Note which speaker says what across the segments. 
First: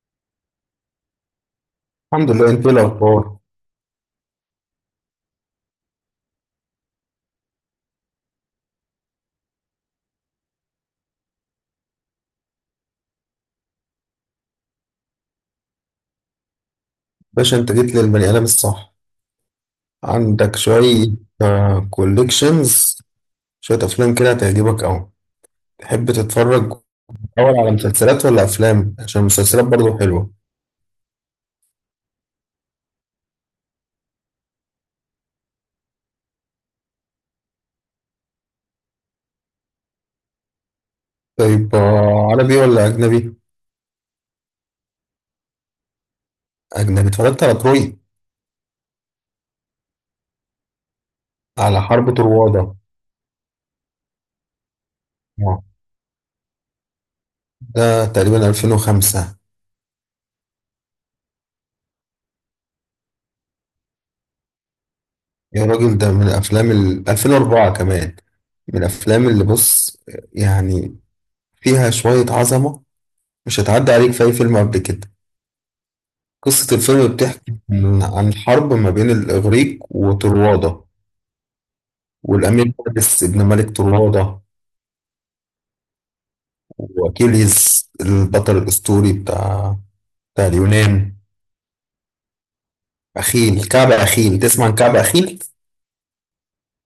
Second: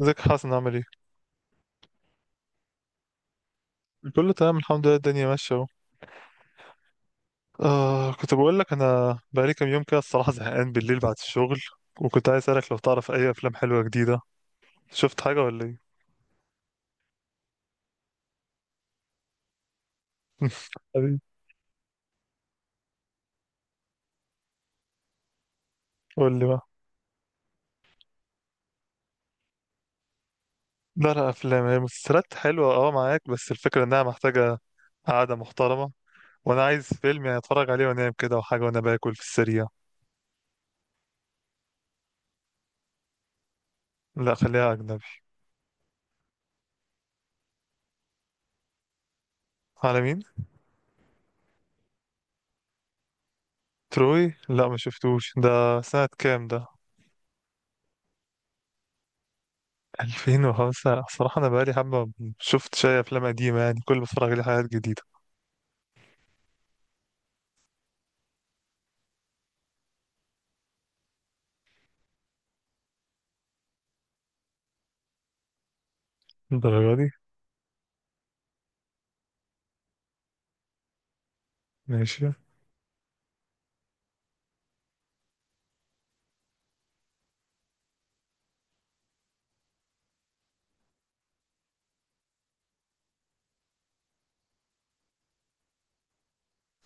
Speaker 1: ازيك يا حسن؟ عامل ايه؟
Speaker 2: الحمد لله. انت ايه الاخبار؟
Speaker 1: كله تمام الحمد لله، الدنيا ماشية اهو. آه، كنت بقول لك انا بقالي كام يوم كده، الصراحة زهقان بالليل بعد الشغل، وكنت عايز اسألك لو تعرف اي افلام حلوة جديدة. شفت حاجة ولا ايه؟
Speaker 2: باشا، انت جيت للبني ادم الصح. عندك شويه
Speaker 1: حبيبي.
Speaker 2: كوليكشنز، شويه افلام كده هتعجبك قوي. تحب
Speaker 1: قول لي بقى.
Speaker 2: تتفرج اول على مسلسلات ولا افلام؟ عشان المسلسلات برضو حلوه.
Speaker 1: لا لا، افلام. هي مسلسلات حلوة اه معاك، بس الفكرة انها محتاجة قعدة محترمة. وانا عايز فيلم يعني اتفرج عليه وانام كده، وحاجة وانا باكل في السريع.
Speaker 2: طيب عربي ولا اجنبي؟
Speaker 1: لا خليها اجنبي.
Speaker 2: اجنبي. اتفرجت على تروي؟
Speaker 1: على مين؟
Speaker 2: على حرب طروادة.
Speaker 1: تروي؟ لا ما شفتوش.
Speaker 2: آه.
Speaker 1: ده سنة كام ده؟
Speaker 2: ده تقريبا 2005.
Speaker 1: 2000 وخمسة. صراحة أنا بقالي حبة ما شفت شوية أفلام قديمة، يعني كل ما بتفرج عليه حاجات جديدة.
Speaker 2: يا راجل، ده من افلام ال 2004 كمان. من الافلام اللي، بص، يعني فيها شويه عظمه. مش هتعدي عليك في اي فيلم قبل كده. قصة
Speaker 1: الدرجة
Speaker 2: الفيلم
Speaker 1: دي؟
Speaker 2: بتحكي عن حرب ما بين الإغريق وطروادة،
Speaker 1: ماشي.
Speaker 2: والأمير فارس ابن ملك طروادة، وأكيليز البطل الأسطوري بتاع اليونان. أخيل، كعب أخيل. تسمع عن كعب أخيل؟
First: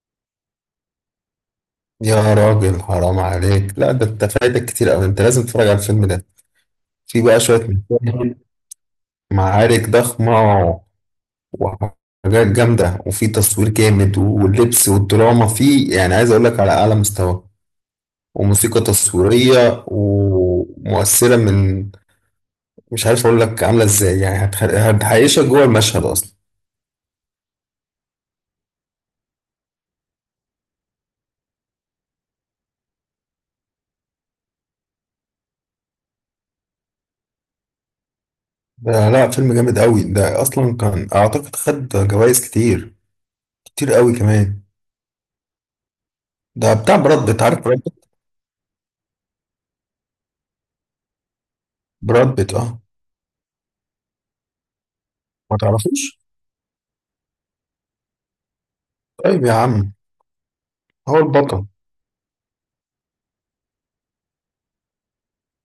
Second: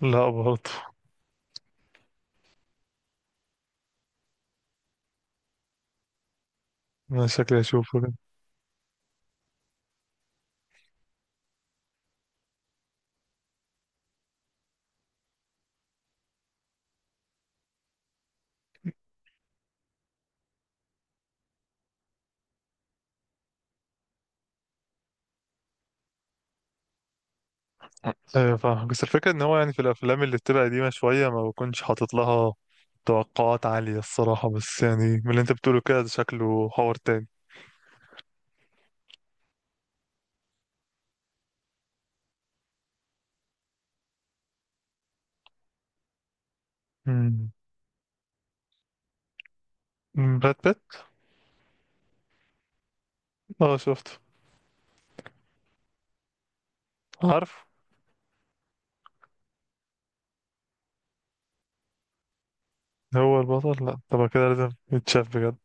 Speaker 1: لا برضه.
Speaker 2: يا راجل، حرام عليك. لا، ده أنت فايتك كتير أوي، أنت لازم تتفرج على الفيلم ده. في
Speaker 1: أنا
Speaker 2: بقى
Speaker 1: شكلي
Speaker 2: شوية
Speaker 1: أشوفه كده.
Speaker 2: مشاهد، معارك ضخمة وحاجات جامدة، وفي تصوير جامد، واللبس والدراما فيه يعني عايز أقول لك على أعلى مستوى. وموسيقى تصويرية ومؤثرة من، مش عارف أقول لك عاملة إزاي، يعني هتعيشك جوه المشهد أصلا.
Speaker 1: أيوة فاهم، بس الفكرة إن هو يعني في الأفلام اللي بتبقى قديمة شوية ما بكونش حاطط لها توقعات عالية الصراحة، بس يعني من اللي أنت بتقوله كده، ده شكله حوار تاني.
Speaker 2: ده لا، فيلم جامد قوي ده، أصلا كان أعتقد خد جوائز كتير، كتير قوي كمان. ده بتاع براد بيت،
Speaker 1: مم.
Speaker 2: عارف براد بيت؟
Speaker 1: براد بيت.
Speaker 2: براد بيت، أه.
Speaker 1: اه شفته.
Speaker 2: ما تعرفوش؟
Speaker 1: عارف.
Speaker 2: طيب يا عم، هو البطل.
Speaker 1: هو البطل؟ لا طب كده لازم يتشاف بجد.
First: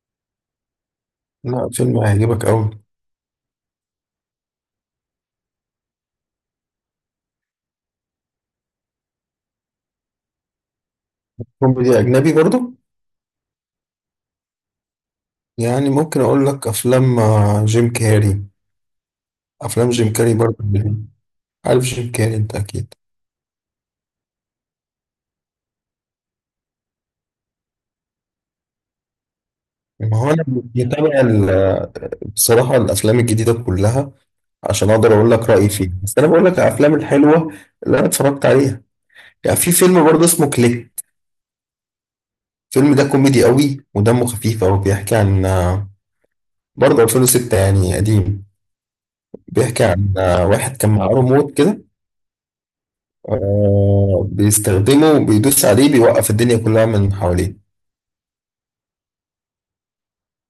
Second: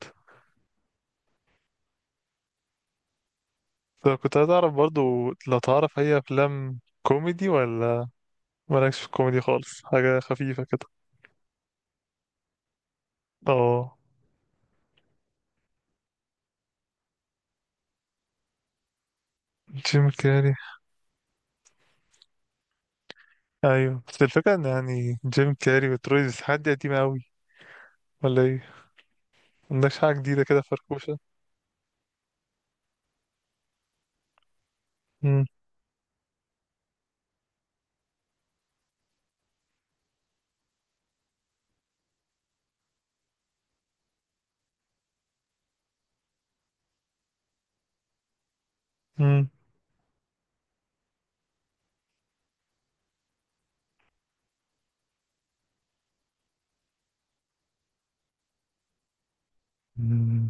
Speaker 2: لا، فيلم هيعجبك قوي.
Speaker 1: طب كنت عايز أعرف برضه، لو تعرف هي أفلام كوميدي ولا مالكش في الكوميدي خالص، حاجة خفيفة كده.
Speaker 2: كوميدي أجنبي برضه؟
Speaker 1: اه.
Speaker 2: يعني ممكن أقول لك أفلام جيم كاري. أفلام
Speaker 1: جيم
Speaker 2: جيم كاري
Speaker 1: كاري.
Speaker 2: برضه، عارف جيم كاري أنت أكيد.
Speaker 1: ايوه بس الفكرة ان يعني جيم كاري وتروي سيزن دي قديمة اوي ولا ايه؟ مندكش
Speaker 2: ما
Speaker 1: حاجة
Speaker 2: هو انا
Speaker 1: جديدة كده فركوشة.
Speaker 2: بتابع بصراحه الافلام الجديده كلها عشان اقدر اقول
Speaker 1: مم.
Speaker 2: لك رايي فيها. بس انا بقول لك الافلام الحلوه اللي انا اتفرجت عليها. يعني في فيلم برضه اسمه كليك. الفيلم ده كوميدي قوي ودمه خفيف قوي. بيحكي عن برضه 2006، يعني قديم.
Speaker 1: مم.
Speaker 2: بيحكي عن واحد كان معاه ريموت كده، بيستخدمه، بيدوس عليه بيوقف الدنيا كلها من حواليه.
Speaker 1: مم.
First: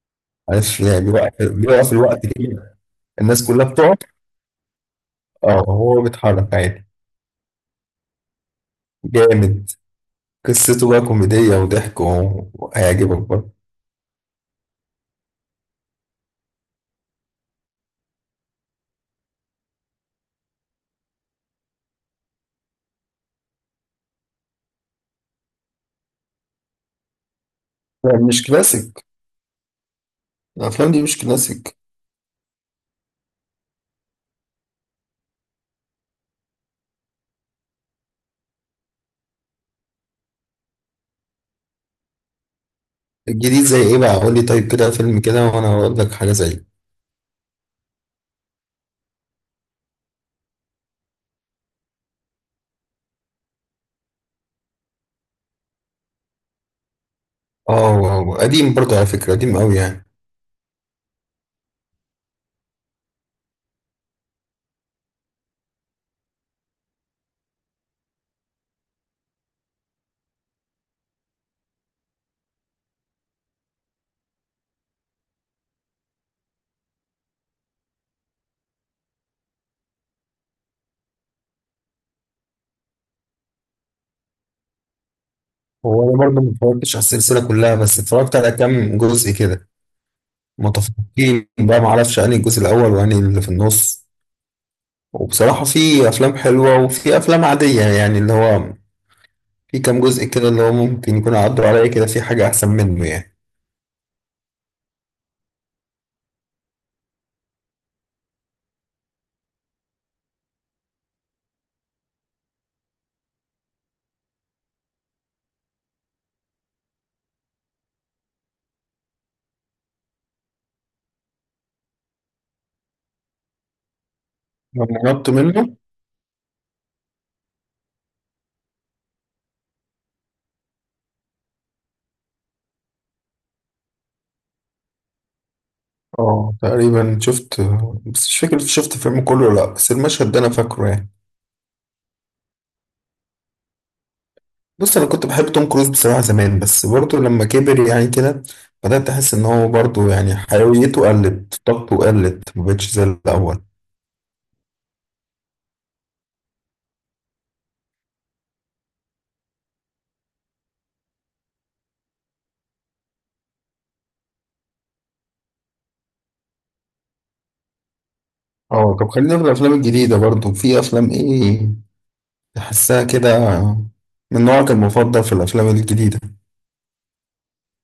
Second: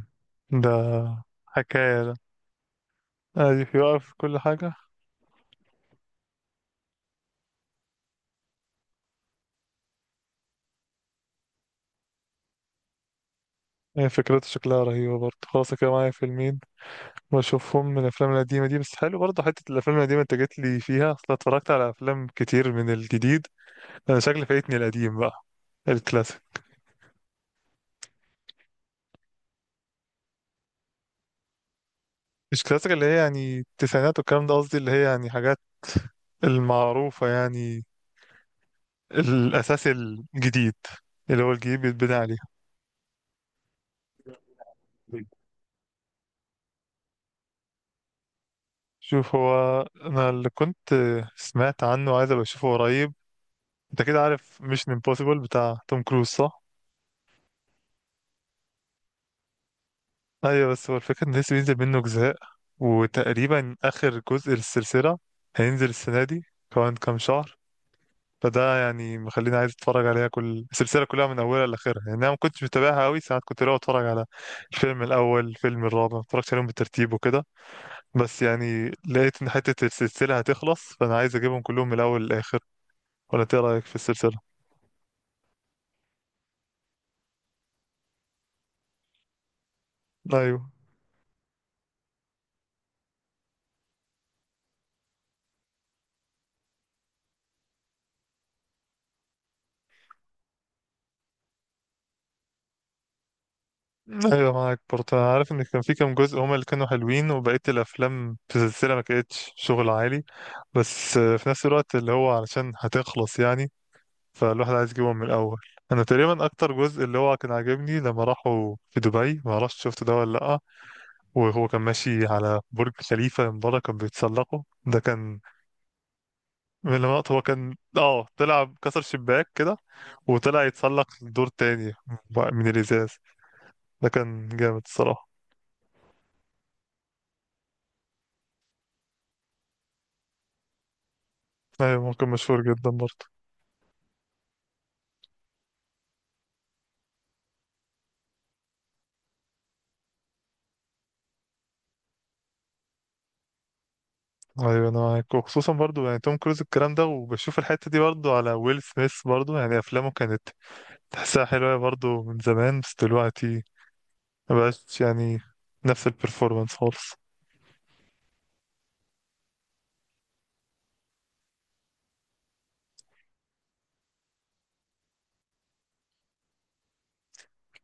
Speaker 1: ده
Speaker 2: عارف، يعني بيوقف،
Speaker 1: حكاية ده.
Speaker 2: الوقت كده. الناس كلها
Speaker 1: ايوه
Speaker 2: بتقعد،
Speaker 1: يقف في كل حاجة.
Speaker 2: اه، هو بيتحرك عادي. جامد. قصته بقى كوميدية وضحك وهيعجبك برضه.
Speaker 1: هي فكرته شكلها رهيبة برضه. خلاص كده معايا فيلمين بشوفهم من الأفلام القديمة دي، بس حلو برضه حتة الأفلام القديمة أنت جيت لي فيها، أصل أنا اتفرجت على أفلام كتير من الجديد. أنا شكلي فايتني القديم بقى، الكلاسيك.
Speaker 2: يعني مش كلاسيك، الأفلام دي مش كلاسيك.
Speaker 1: مش كلاسيك اللي هي يعني التسعينات والكلام ده، قصدي اللي هي يعني حاجات المعروفة يعني، الأساس الجديد اللي هو الجديد بيتبني عليه.
Speaker 2: الجديد زي إيه بقى؟ قول لي طيب كده فيلم كده وأنا هقول لك حاجة زيه.
Speaker 1: شوف، هو أنا اللي كنت سمعت عنه عايز أبقى أشوفه قريب، أنت كده عارف ميشن امبوسيبل بتاع توم كروز صح؟
Speaker 2: قديم برضه على فكرة، قديم أوي يعني.
Speaker 1: أيوة، بس هو الفكرة إن لسه بينزل منه أجزاء، وتقريبا آخر جزء للسلسلة هينزل السنة دي كمان كام شهر، فده يعني مخليني عايز اتفرج عليها كل السلسله كلها من اولها لاخرها. يعني انا ما كنتش متابعها قوي، ساعات كنت لو اتفرج على الفيلم الاول، الفيلم الرابع، ما اتفرجتش عليهم بالترتيب وكده، بس يعني لقيت ان حته السلسله هتخلص، فانا عايز اجيبهم كلهم من الاول للاخر. ولا انت إيه رايك في السلسله؟
Speaker 2: هو أنا برضه ما اتفرجتش على السلسلة كلها، بس اتفرجت على كام جزء كده.
Speaker 1: ايوه.
Speaker 2: متفقين بقى، معرفش أنهي الجزء الأول وأنهي اللي في النص. وبصراحة في أفلام حلوة وفي أفلام عادية، يعني اللي هو في كام جزء كده اللي هو ممكن يكون عدوا عليا كده في حاجة أحسن منه يعني.
Speaker 1: ايوه معاك برضه، انا عارف ان كان في كام جزء هما اللي كانوا حلوين وبقيه الافلام في السلسله ما كانتش شغل عالي، بس في نفس الوقت اللي هو علشان هتخلص يعني، فالواحد عايز يجيبهم من الأول. أنا تقريبا أكتر جزء اللي هو كان عاجبني لما راحوا في دبي، ما اعرفش شفته ده ولا لأ، وهو كان ماشي على برج خليفة من بره كان بيتسلقه. ده
Speaker 2: لما هربت
Speaker 1: كان
Speaker 2: منه.
Speaker 1: من اللقطات. هو كان اه طلع كسر شباك كده، وطلع يتسلق لدور تاني من الإزاز، ده كان جامد الصراحة.
Speaker 2: اه تقريبا شفت، بس مش فاكر شفت الفيلم كله ولا لا، بس المشهد ده انا فاكره يعني.
Speaker 1: أيوة ممكن مشهور جدا برضه.
Speaker 2: بص، انا كنت بحب توم كروز بصراحه زمان، بس برضه لما كبر يعني كده بدات احس ان هو برضه يعني حيويته قلت، طاقته قلت، ما بقتش زي الاول.
Speaker 1: أيوة أنا معاك، وخصوصا برضه يعني توم كروز الكلام ده، وبشوف الحتة دي برضه على ويل سميث، برضه يعني أفلامه كانت تحسها حلوة برضه من زمان، بس دلوقتي مبقاش يعني نفس البرفورمانس خالص.
Speaker 2: اه، طب خلينا في الافلام الجديده برضه. في افلام ايه تحسها كده من نوعك المفضل في الافلام الجديده؟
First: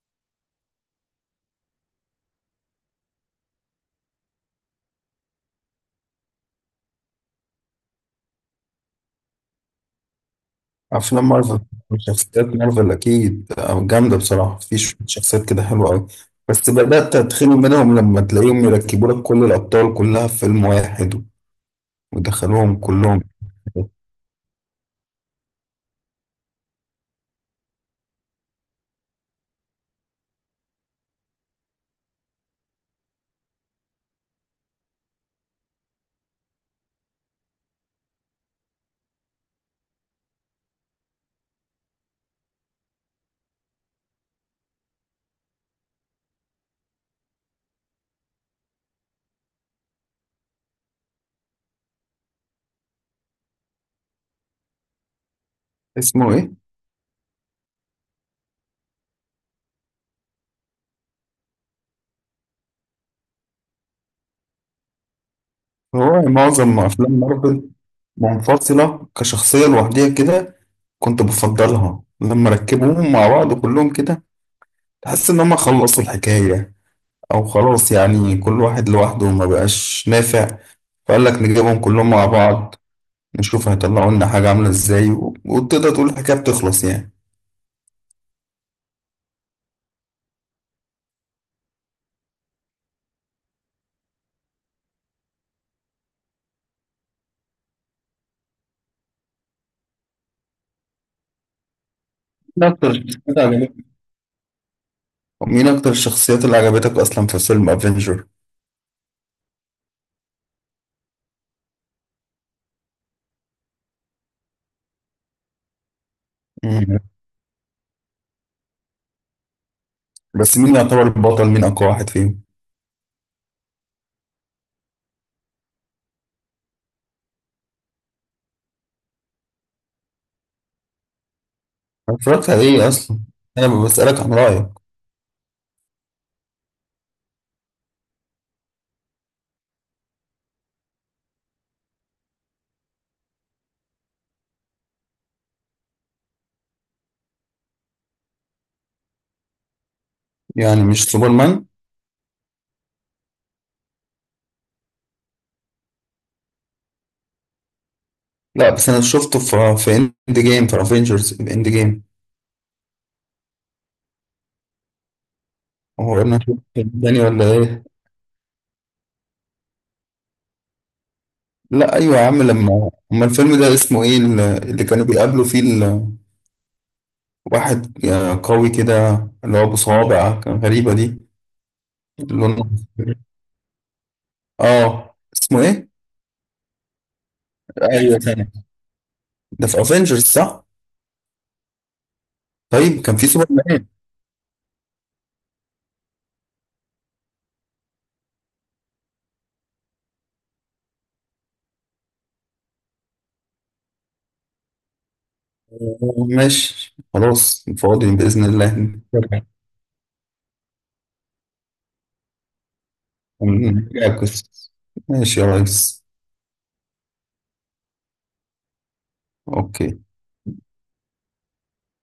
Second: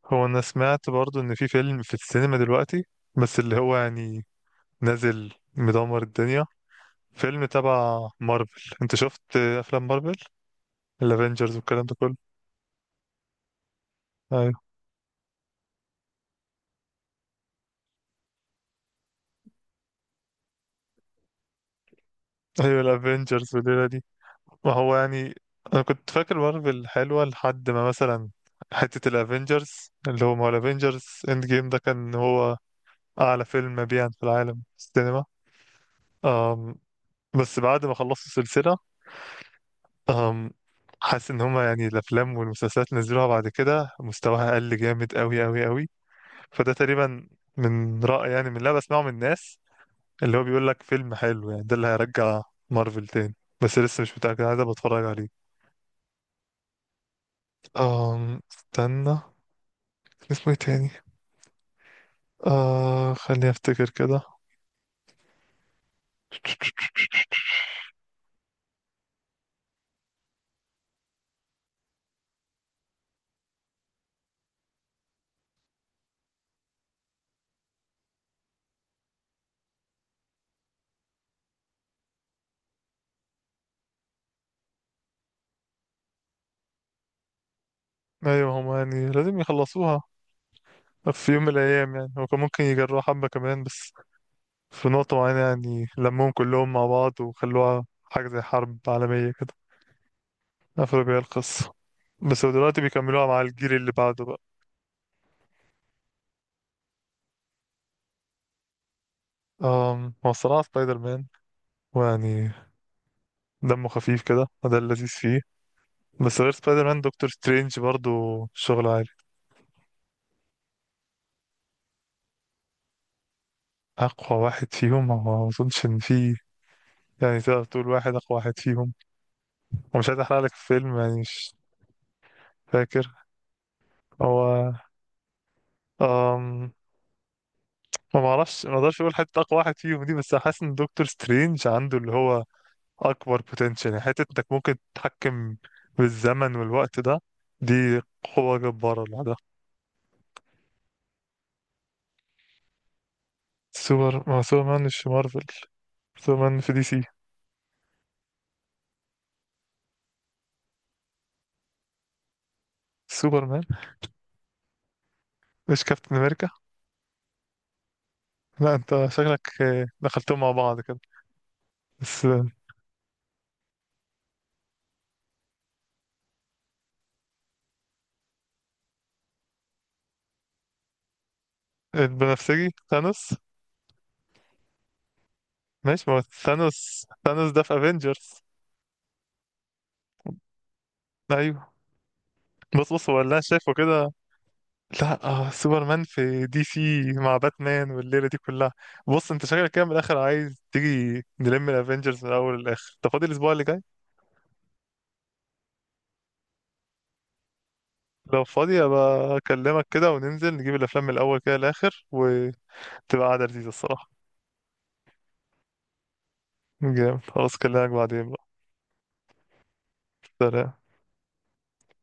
Speaker 1: هو انا سمعت برضو ان في فيلم في السينما دلوقتي، بس اللي هو يعني نازل مدمر الدنيا، فيلم تبع مارفل. انت شفت افلام مارفل؟
Speaker 2: افلام
Speaker 1: الافينجرز
Speaker 2: مارفل،
Speaker 1: والكلام ده كله؟
Speaker 2: شخصيات مارفل اكيد جامده
Speaker 1: ايوه.
Speaker 2: بصراحه، في شوية شخصيات كده حلوه قوي. بس بدات اتخنق منهم لما تلاقيهم يركبوا لك كل الابطال كلها في فيلم واحد ودخلوهم
Speaker 1: ايوه
Speaker 2: كلهم.
Speaker 1: الافينجرز والليله دي. ما هو يعني انا كنت فاكر مارفل حلوه لحد ما مثلا حته الافينجرز، اللي هو ما هو الافينجرز اند جيم ده كان هو اعلى فيلم مبيعا في العالم في السينما. أم، بس بعد ما خلصت السلسله، أم حاسس ان هما يعني الافلام والمسلسلات اللي نزلوها بعد كده مستواها قل جامد قوي قوي قوي. فده تقريبا من رأي، يعني من اللي أنا بسمعه من الناس اللي هو بيقول لك فيلم حلو، يعني ده اللي هيرجع مارفل تاني، بس لسه مش متأكد عايز أبقى اتفرج عليه.
Speaker 2: اسمه ايه؟
Speaker 1: استنى كان اسمه ايه تاني؟ آه خليني افتكر كده.
Speaker 2: هو معظم افلام مارفل منفصله كشخصيه لوحديها كده، كنت بفضلها. لما ركبوهم مع بعض كلهم كده تحس ان هم خلصوا الحكايه، او خلاص يعني كل واحد لوحده ما بقاش نافع، فقال لك نجيبهم كلهم مع بعض، نشوف هيطلعوا لنا حاجة عاملة ازاي، وتقدر تقول الحكاية بتخلص يعني.
Speaker 1: ايوه هما يعني لازم يخلصوها في يوم من الايام. يعني هو كان ممكن يجربوا حبة كمان، بس في نقطة معينة يعني لمهم كلهم مع بعض وخلوها حاجة زي حرب عالمية كده، قفلوا بيها القصة. بس هو
Speaker 2: مين
Speaker 1: دلوقتي
Speaker 2: أكتر
Speaker 1: بيكملوها
Speaker 2: الشخصيات
Speaker 1: مع الجيل
Speaker 2: عجبتك؟
Speaker 1: اللي بعده بقى.
Speaker 2: مين أكتر الشخصيات اللي عجبتك أصلا في فيلم افنجر؟
Speaker 1: هو الصراحة سبايدر مان، ويعني دمه خفيف كده وده اللذيذ فيه. بس غير سبايدر
Speaker 2: مم.
Speaker 1: مان، دكتور سترينج برضو شغل عالي.
Speaker 2: بس مين يعتبر البطل؟ مين أقوى واحد فيهم؟
Speaker 1: أقوى واحد فيهم هو، ما أظنش إن في، يعني تقدر تقول واحد أقوى واحد فيهم، ومش عايز أحرق لك الفيلم يعني. مش
Speaker 2: أنا اتفرجت على إيه
Speaker 1: فاكر
Speaker 2: أصلا؟ أنا بسألك عن رأيك.
Speaker 1: هو. أم ما معرفش، ما اقدرش اقول حتى اقوى واحد فيهم دي، بس حاسس ان دكتور سترينج عنده اللي هو اكبر بوتنشال، يعني حته انك ممكن تتحكم بالزمن والوقت ده، دي قوه جباره لوحدها.
Speaker 2: يعني مش سوبرمان؟
Speaker 1: سوبر مان مش في مارفل، سوبر مان في دي سي.
Speaker 2: لا بس أنا شفته في إند جيم، في افنجرز في إند جيم.
Speaker 1: سوبر مان مش كابتن
Speaker 2: هو أنا
Speaker 1: امريكا.
Speaker 2: شفته التاني ولا إيه؟
Speaker 1: لا انت شكلك دخلتهم مع بعض كده.
Speaker 2: لا أيوة
Speaker 1: بس
Speaker 2: يا عم، لما أما الفيلم ده اسمه إيه، اللي كانوا بيقابلوا فيه واحد قوي كده، اللي هو أبو صوابع كان، غريبة دي، لونه
Speaker 1: البنفسجي
Speaker 2: أصفر.
Speaker 1: ثانوس.
Speaker 2: اه اسمه ايه؟
Speaker 1: ماشي ما هو ثانوس. ثانوس ده في
Speaker 2: ايوه،
Speaker 1: افنجرز.
Speaker 2: ثاني، ده في افنجرز صح؟
Speaker 1: ايوه. بص
Speaker 2: طيب
Speaker 1: بص
Speaker 2: كان
Speaker 1: هو
Speaker 2: في
Speaker 1: اللي انا
Speaker 2: سوبر
Speaker 1: شايفه
Speaker 2: مان.
Speaker 1: كده. لا آه، سوبرمان في دي سي مع باتمان والليلة دي كلها. بص انت شكلك كده من الآخر عايز تيجي نلم الافينجرز من الأول للآخر. انت فاضي الأسبوع اللي جاي؟
Speaker 2: ماشي خلاص، فاضي
Speaker 1: لو
Speaker 2: بإذن الله.
Speaker 1: فاضي أبقى
Speaker 2: نرجع،
Speaker 1: أكلمك كده وننزل نجيب الأفلام من الأول كده للآخر، وتبقى قعدة لذيذة
Speaker 2: نرجع
Speaker 1: الصراحة.
Speaker 2: القصة. ماشي يا ريس.
Speaker 1: جامد خلاص، أكلمك بعدين بقى.
Speaker 2: اوكي.
Speaker 1: سلام.